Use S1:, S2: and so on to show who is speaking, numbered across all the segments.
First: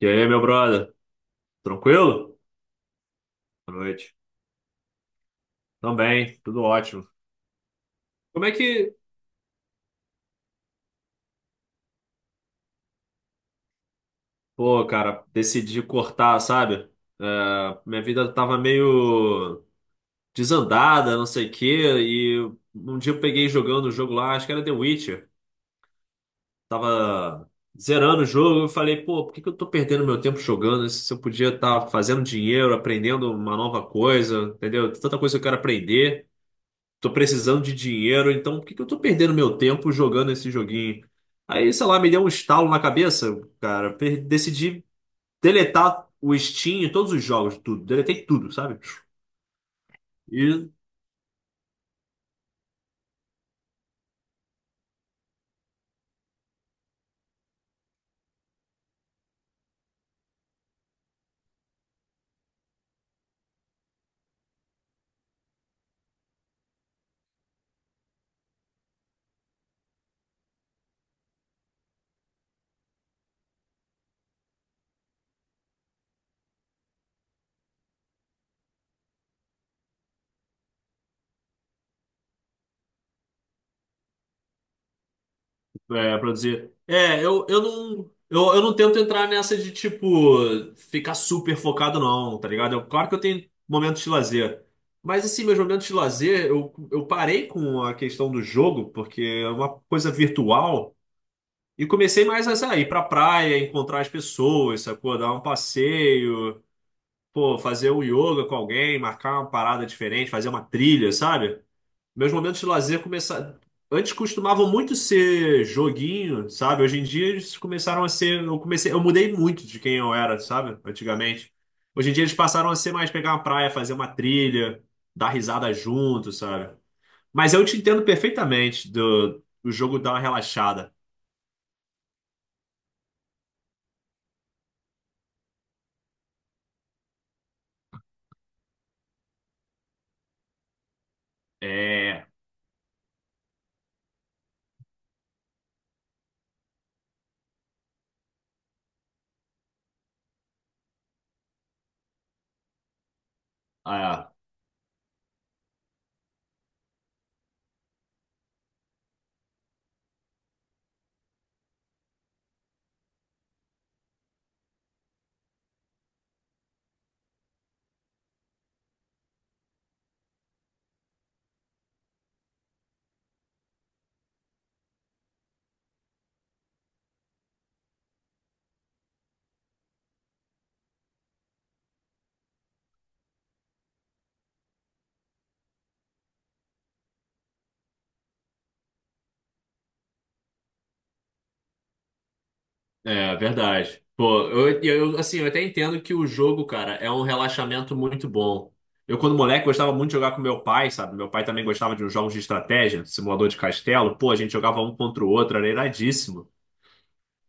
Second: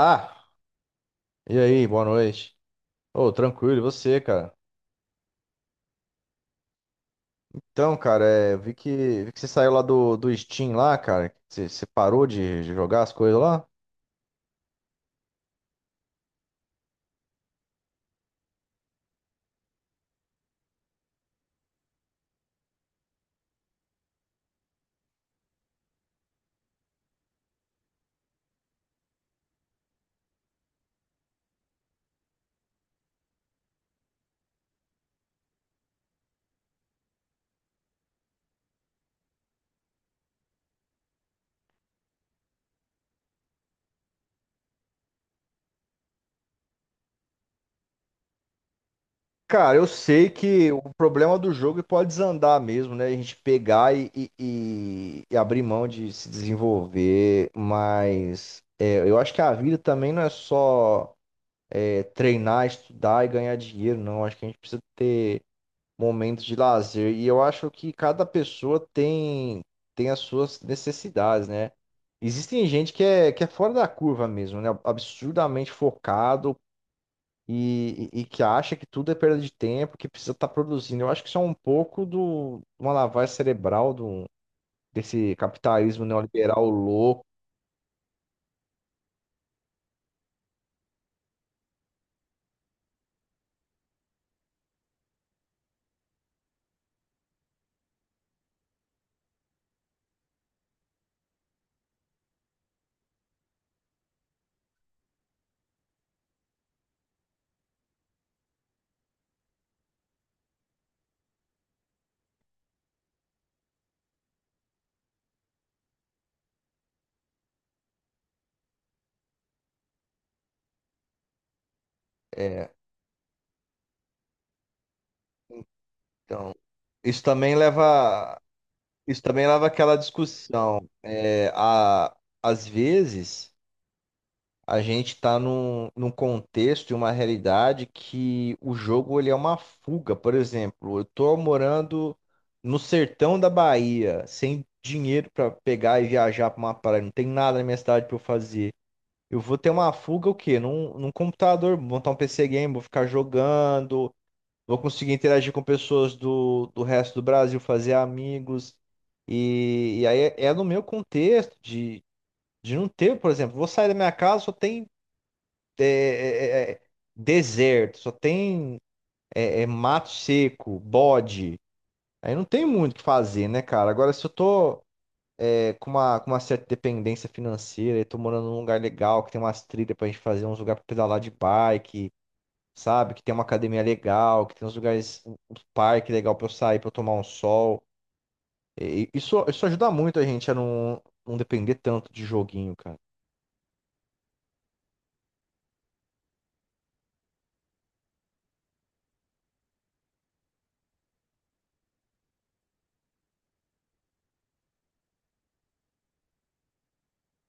S1: E aí, meu brother?
S2: E aí, boa
S1: Tranquilo?
S2: noite. Ô, tranquilo,
S1: Boa
S2: e
S1: noite.
S2: você, cara?
S1: Também, tudo ótimo.
S2: Então, cara,
S1: Como é
S2: eu
S1: que,
S2: vi que você saiu lá do, do Steam lá, cara. Você parou de jogar as coisas lá?
S1: pô, cara, decidi cortar, sabe? Minha vida tava meio desandada, não sei o quê, e um dia eu peguei jogando o jogo lá, acho que era The Witcher. Tava zerando o jogo, eu falei, pô, por que que eu tô perdendo meu tempo jogando? Se eu podia estar fazendo dinheiro, aprendendo uma nova coisa, entendeu? Tanta coisa que eu quero aprender. Tô precisando de dinheiro, então por que que eu tô perdendo meu tempo jogando esse joguinho? Aí, sei lá, me deu um estalo na cabeça, cara. Decidi deletar o Steam, e todos os jogos, tudo. Deletei tudo, sabe?
S2: Cara, eu sei
S1: E,
S2: que o problema do jogo pode desandar mesmo, né? A gente pegar e abrir mão de se desenvolver, mas eu acho que a vida também não é só treinar, estudar e ganhar dinheiro, não. Acho que a gente precisa momento de lazer. E eu acho que cada pessoa tem, as suas necessidades, né? Existem gente que é fora da curva mesmo, né? Absurdamente focado e que acha que tudo é perda de tempo, que precisa estar produzindo. Eu acho que isso é um pouco do uma lavagem cerebral do, desse capitalismo
S1: é, pra
S2: neoliberal
S1: dizer. É,
S2: louco.
S1: eu não. Eu não tento entrar nessa de, tipo, ficar super focado, não, tá ligado? Eu, claro que eu tenho momentos de lazer. Mas, assim, meus momentos de lazer, eu parei com a questão do jogo, porque é uma coisa virtual. E comecei mais a sair pra praia, encontrar as pessoas, sacou? Dar um passeio, pô, fazer um yoga com alguém, marcar uma parada diferente, fazer uma trilha, sabe? Meus momentos de lazer começaram. Antes costumavam muito ser joguinho, sabe? Hoje em dia eles começaram a ser. Eu comecei, eu mudei muito de quem eu era, sabe? Antigamente. Hoje em dia eles passaram
S2: É,
S1: a ser mais pegar uma praia, fazer uma trilha, dar risada junto,
S2: então,
S1: sabe?
S2: isso
S1: Mas
S2: também
S1: eu te entendo
S2: leva,
S1: perfeitamente
S2: isso
S1: do,
S2: também leva
S1: do
S2: àquela
S1: jogo dar uma
S2: discussão.
S1: relaxada.
S2: É, a, às vezes. A gente está num contexto e uma realidade que o jogo ele é uma fuga. Por exemplo, eu estou morando
S1: É.
S2: no sertão da Bahia, sem dinheiro para pegar e viajar para uma praia, não tem nada na minha cidade para eu fazer. Eu vou ter uma fuga o quê? Num computador, vou montar um PC game, vou ficar jogando,
S1: É.
S2: vou conseguir interagir com pessoas do, do resto do Brasil, fazer amigos. E aí é no meu contexto de não ter, por exemplo, vou sair da minha casa, só tem é, é, é, deserto, só tem mato seco, bode. Aí não tem muito o que fazer, né, cara? Agora, se eu tô com uma certa dependência financeira e tô morando num lugar legal, que tem umas trilhas pra gente fazer, uns lugares pra pedalar de bike, sabe? Que tem uma academia legal, que tem uns lugares, um parque legal pra eu sair, pra eu tomar um sol. E isso, isso ajuda muito a gente a não, não depender tanto de joguinho, cara.
S1: É, verdade. Pô, eu, assim, eu até entendo que o jogo, cara, é um relaxamento muito bom. Eu, quando moleque, gostava muito de jogar com meu pai, sabe? Meu pai também gostava de uns jogos de estratégia, simulador de castelo. Pô, a gente jogava um contra o outro, era iradíssimo.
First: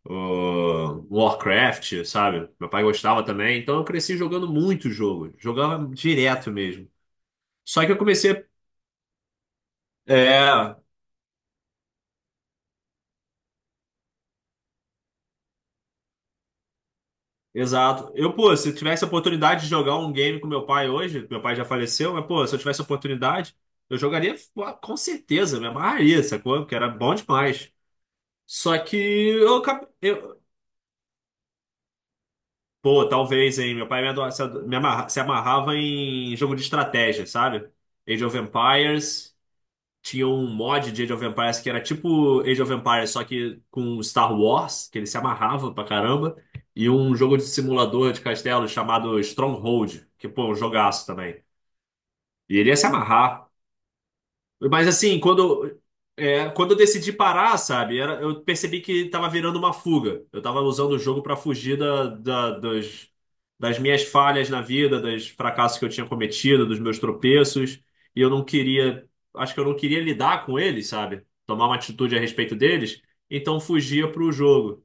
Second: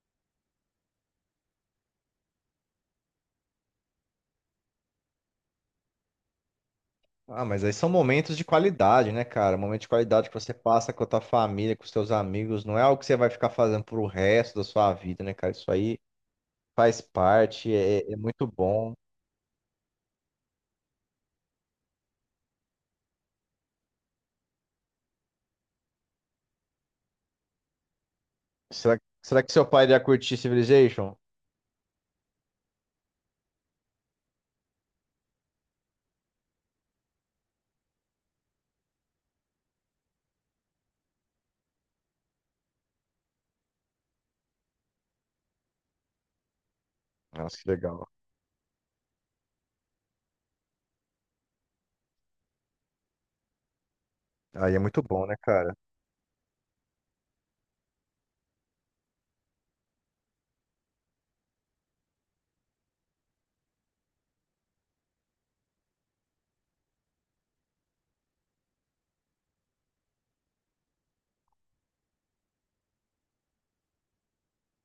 S1: Ô, Warcraft, sabe? Meu pai gostava também. Então eu cresci jogando muito jogo. Jogava direto mesmo.
S2: Ah, mas aí
S1: Só
S2: são
S1: que eu
S2: momentos
S1: comecei.
S2: de qualidade, né, cara? Momento de qualidade que você
S1: É.
S2: passa com a tua família, com os teus amigos, não é algo que você vai ficar fazendo pro resto da sua vida, né, cara? Isso aí faz parte, é,
S1: Exato.
S2: é
S1: Eu,
S2: muito
S1: pô, se eu
S2: bom.
S1: tivesse a oportunidade de jogar um game com meu pai hoje, meu pai já faleceu, mas, pô, se eu tivesse a oportunidade, eu jogaria pô, com certeza, me amarraria, sacou? Porque era bom demais. Só que
S2: Será, será que
S1: eu,
S2: seu pai
S1: acabei-
S2: iria curtir
S1: eu
S2: Civilization?
S1: pô, talvez, hein? Meu pai me, ado- se ado- me amarra- se amarrava em jogo de estratégia, sabe? Age of Empires. Tinha um mod de Age of Empires que era tipo Age of Empires, só que com Star Wars, que ele se amarrava pra caramba. E um jogo de
S2: Nossa, que legal.
S1: simulador de castelo chamado Stronghold, que, pô, é um jogaço também. E ele ia se amarrar.
S2: Aí é
S1: Mas
S2: muito
S1: assim,
S2: bom, né, cara?
S1: quando, é, quando eu decidi parar, sabe, eu percebi que tava virando uma fuga. Eu tava usando o jogo para fugir das minhas falhas na vida, dos fracassos que eu tinha cometido, dos meus tropeços. E eu não queria, acho que eu não queria lidar com eles, sabe? Tomar uma atitude a respeito deles. Então fugia pro jogo.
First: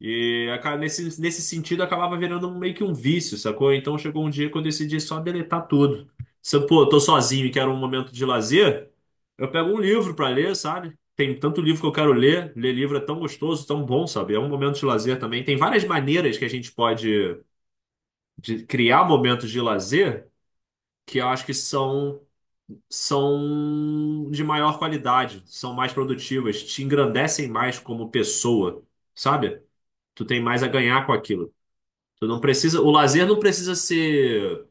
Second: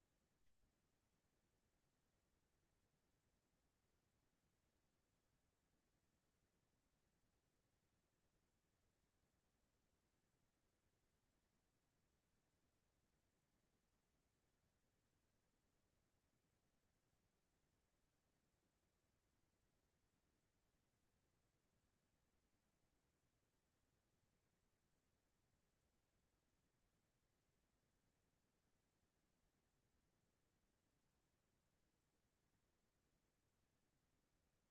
S1: Nesse sentido acabava virando meio que um vício, sacou? Então chegou um dia que eu decidi só deletar tudo. Se eu, pô, tô sozinho e quero um momento de lazer, eu pego um livro pra ler, sabe? Tem tanto livro que eu quero ler, ler livro é tão gostoso, tão bom, sabe? É um momento de lazer também. Tem várias maneiras que a gente pode de criar momentos de lazer que eu acho são de maior qualidade, são mais produtivas, te engrandecem mais como pessoa, sabe? Tu tem mais a ganhar com aquilo. Tu não precisa, o lazer não precisa ser,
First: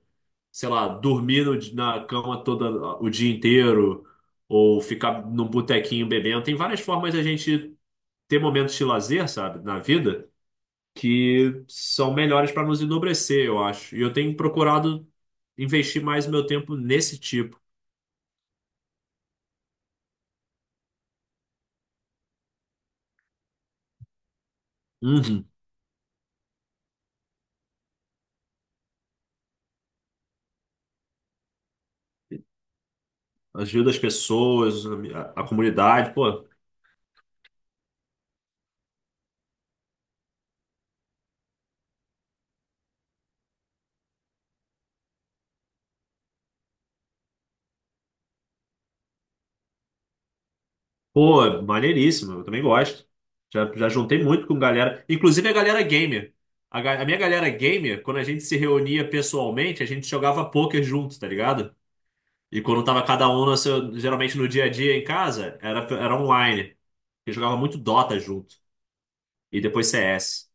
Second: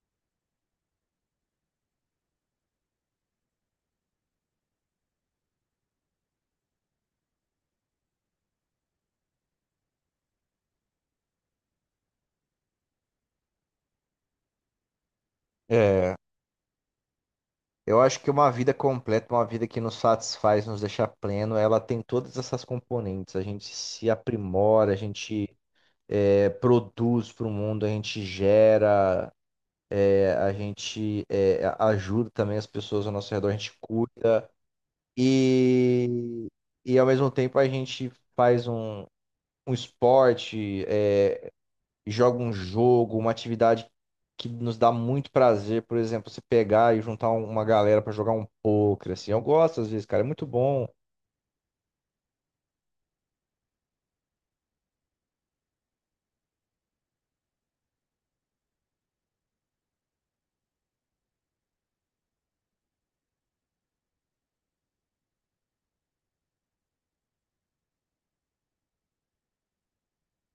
S1: sei lá, dormir no di- na cama toda o dia inteiro ou ficar num botequinho bebendo. Tem várias formas de a gente ter momentos de lazer, sabe, na vida que são melhores para nos enobrecer, eu acho. E eu tenho procurado investir
S2: É.
S1: mais meu tempo nesse tipo.
S2: Eu acho que uma vida completa, uma vida que nos satisfaz, nos deixa pleno, ela tem todas essas componentes. A gente se aprimora, a
S1: Uhum.
S2: gente produz para o mundo, a gente gera. É, a gente ajuda também as pessoas ao nosso redor, a gente
S1: Ajuda as
S2: cuida
S1: pessoas, a comunidade, pô.
S2: e, e ao mesmo tempo a gente faz um, um esporte, é, joga um jogo, uma atividade que nos dá muito prazer, por exemplo, você pegar e juntar uma galera pra jogar um poker, assim, eu gosto às vezes, cara, é muito bom.
S1: Pô, maneiríssimo, eu também gosto. Já juntei muito com galera, inclusive a galera gamer. A minha galera gamer, quando a gente se reunia pessoalmente, a gente jogava poker junto, tá ligado? E quando tava cada um, geralmente no dia a dia em casa, era online. Eu jogava muito Dota junto. E depois CS.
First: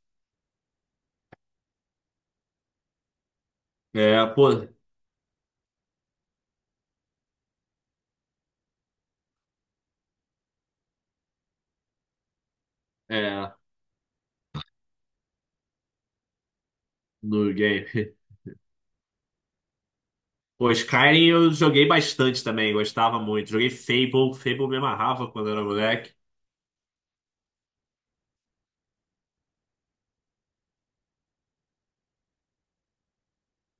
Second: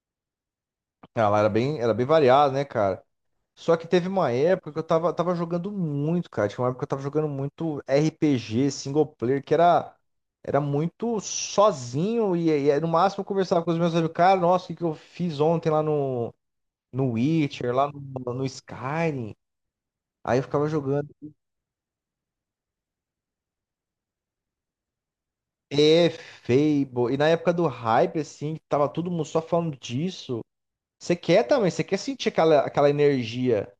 S2: Ela era bem variada, né, cara? Só que teve
S1: É,
S2: uma
S1: pô,
S2: época que eu tava, tava jogando muito, cara. Tinha uma época que eu tava jogando muito RPG, single player, que era, era muito sozinho. E no máximo eu
S1: é,
S2: conversava com os meus amigos, cara, nossa, o que, que eu fiz ontem lá no
S1: no
S2: Witcher,
S1: game.
S2: lá no Skyrim. Aí eu ficava
S1: Pô,
S2: jogando.
S1: Skyrim eu joguei bastante também, gostava muito. Joguei Fable, Fable me amarrava quando era
S2: É,
S1: moleque.
S2: Fable. E na época do hype, assim, que tava todo mundo só falando disso. Você quer também, você quer sentir aquela, aquela energia,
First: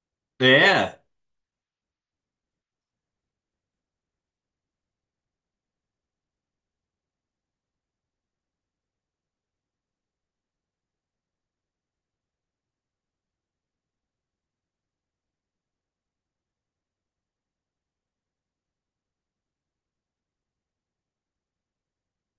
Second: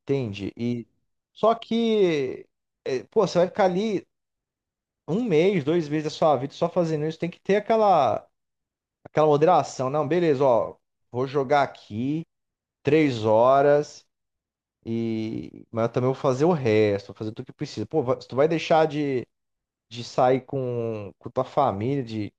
S2: entende? E
S1: É,
S2: só que. É, pô, você vai ficar ali. Um mês, dois meses da sua vida só fazendo isso, tem que ter aquela, aquela moderação. Não, beleza, ó, vou jogar aqui 3 horas e mas eu também vou fazer o resto, vou fazer tudo que precisa. Pô, se tu vai deixar de sair com tua família,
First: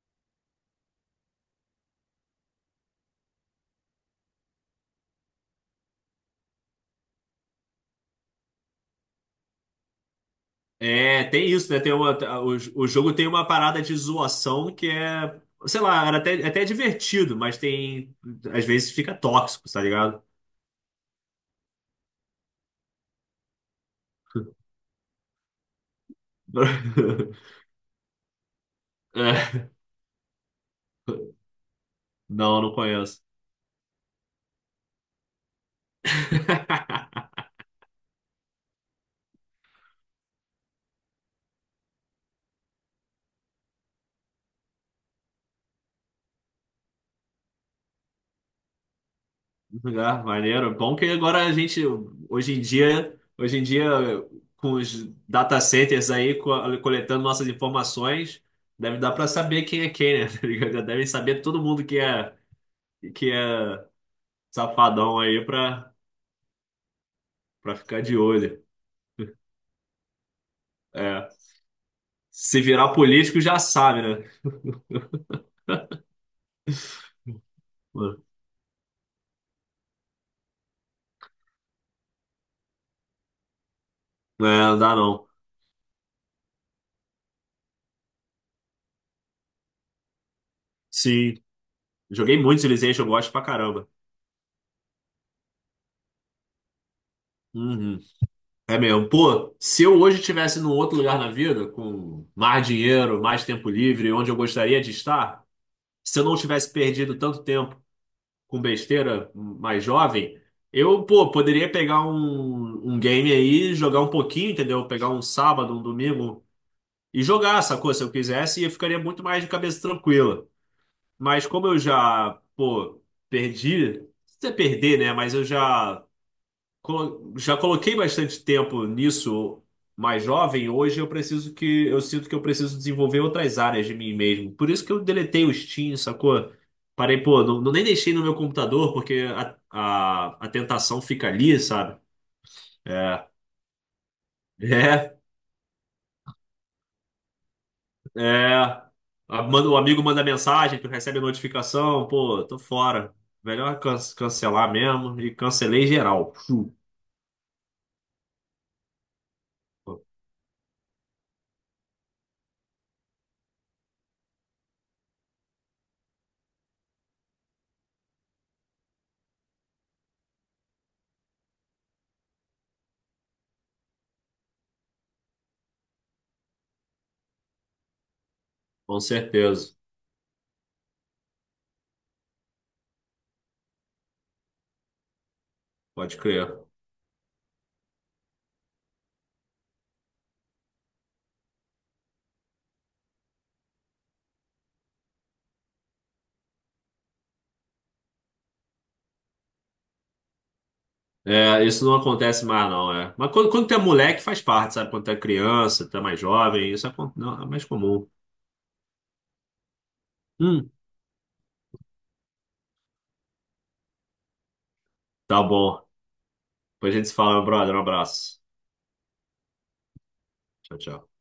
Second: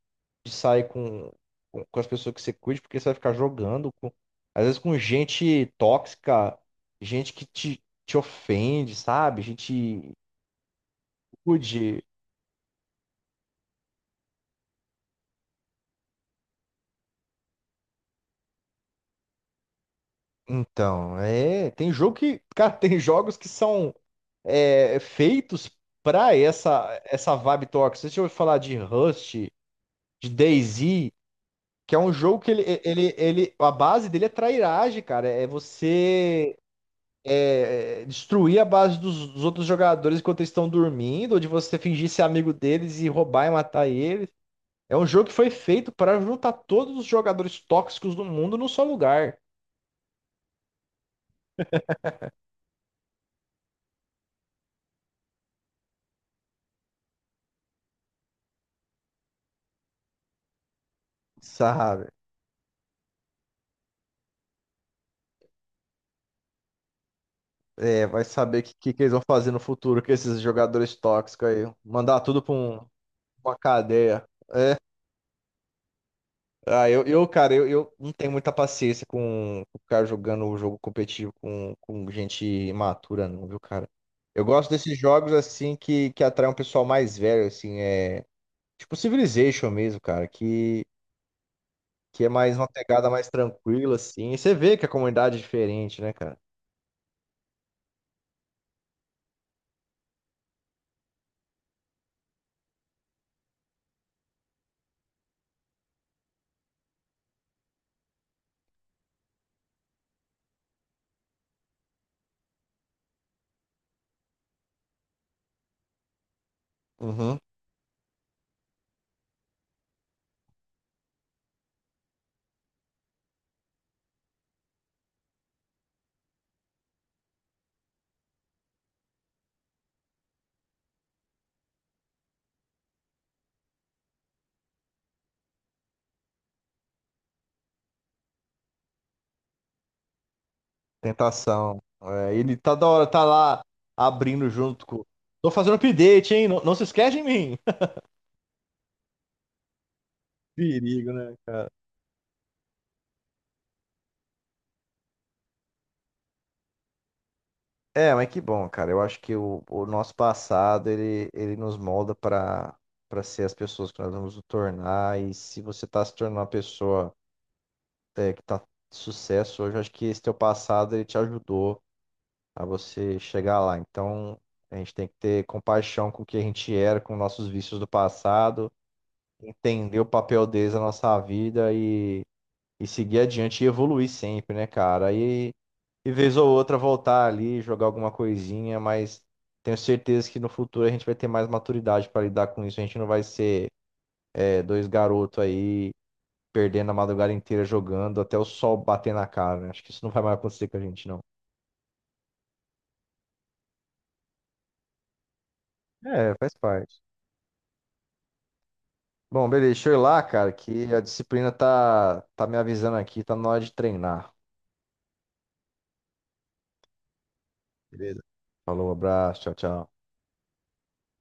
S2: de sair com, com as pessoas que você curte, porque você vai ficar jogando, com, às vezes com gente tóxica, gente que te ofende, sabe? Gente
S1: É, tem isso, né?
S2: rude.
S1: O, o jogo tem uma parada de zoação sei lá, era até, até divertido, às vezes fica tóxico, tá ligado?
S2: Então, é, tem jogo que, cara, tem jogos que são feitos pra essa vibe tóxica. Você já ouviu falar de Rust,
S1: É,
S2: de DayZ, que é um jogo que ele,
S1: não
S2: ele,
S1: conheço.
S2: ele a base dele é trairagem, cara. É você destruir a base dos, dos outros jogadores enquanto eles estão dormindo, ou de você fingir ser amigo deles e roubar e matar eles. É um jogo que foi feito para juntar todos os jogadores tóxicos do mundo num só lugar,
S1: Ah, maneiro. Bom que agora a gente, hoje em dia, com os data centers aí coletando nossas informações, deve dar para saber quem é quem, né? Tá ligado? Já devem saber todo mundo
S2: sabe?
S1: que é safadão aí para pra ficar
S2: É,
S1: de
S2: vai saber o
S1: olho.
S2: que, que eles vão fazer no futuro com esses jogadores
S1: É.
S2: tóxicos aí. Mandar tudo pra
S1: Se virar político,
S2: uma
S1: já sabe,
S2: cadeia.
S1: né?
S2: Ah, eu cara, eu não tenho muita paciência com o cara jogando o jogo competitivo com gente imatura, não, viu, cara?
S1: É,
S2: Eu gosto
S1: não dá
S2: desses
S1: não.
S2: jogos, assim, que atraem um pessoal mais velho, assim, é... Tipo Civilization mesmo, cara,
S1: Sim.
S2: que é
S1: Joguei
S2: mais
S1: muito
S2: uma
S1: Civilization, eu
S2: pegada mais
S1: gosto pra caramba.
S2: tranquila, assim. E você vê que a comunidade é diferente, né, cara?
S1: Uhum. É mesmo. Pô, se eu hoje estivesse num outro lugar na vida, com mais dinheiro, mais tempo livre, onde eu gostaria de estar, se eu não tivesse perdido tanto tempo com besteira mais jovem, eu, pô, poderia pegar um game aí, jogar um pouquinho, entendeu? Pegar um sábado, um domingo e
S2: Uhum.
S1: jogar, sacou? Se eu quisesse, e eu ficaria muito mais de cabeça tranquila. Mas como eu já, pô, perdi, não sei se é perder, né? Já coloquei bastante tempo nisso mais jovem. Hoje eu preciso que, eu sinto que eu preciso desenvolver outras áreas de mim mesmo. Por isso que eu deletei o Steam, sacou? Parei, pô, não nem deixei no meu computador, porque a tentação fica ali,
S2: Tentação.
S1: sabe?
S2: É, ele tá da hora, tá
S1: É.
S2: lá abrindo junto com.
S1: É,
S2: Tô fazendo update, hein? Não, não se esquece de mim.
S1: É, o amigo manda mensagem, tu
S2: Perigo,
S1: recebe a
S2: né, cara?
S1: notificação, pô, tô fora. Cancelar mesmo e cancelei geral. Chu.
S2: É, mas que bom, cara. Eu acho que o nosso passado ele nos molda para para ser as pessoas que nós vamos nos tornar. E se você tá se tornando uma pessoa que tá de sucesso hoje, eu acho que esse teu passado ele te ajudou a você chegar lá. Então a gente tem que ter compaixão com o que a gente era, com nossos vícios do passado.
S1: Com certeza,
S2: Entender o papel deles na nossa vida e seguir adiante e evoluir sempre, né, cara? E
S1: pode
S2: vez ou
S1: crer.
S2: outra voltar ali, jogar alguma coisinha, mas tenho certeza que no futuro a gente vai ter mais maturidade para lidar com isso. A gente não vai ser dois garotos aí perdendo a madrugada inteira jogando até o sol bater na cara, né? Acho que isso não vai mais acontecer com a gente, não.
S1: É, isso não acontece mais, não, é. Mas quando tu é moleque, faz parte, sabe? Quando tu é criança, tu é mais
S2: É, faz
S1: jovem,
S2: parte.
S1: não, é mais comum.
S2: Bom, beleza, deixa eu ir lá, cara,
S1: Hum,
S2: que a disciplina tá, tá me avisando aqui, tá na hora de treinar.
S1: tá bom. Depois a gente se fala, meu brother. Um
S2: Beleza.
S1: abraço.
S2: Falou, abraço, tchau, tchau.
S1: Tchau, tchau.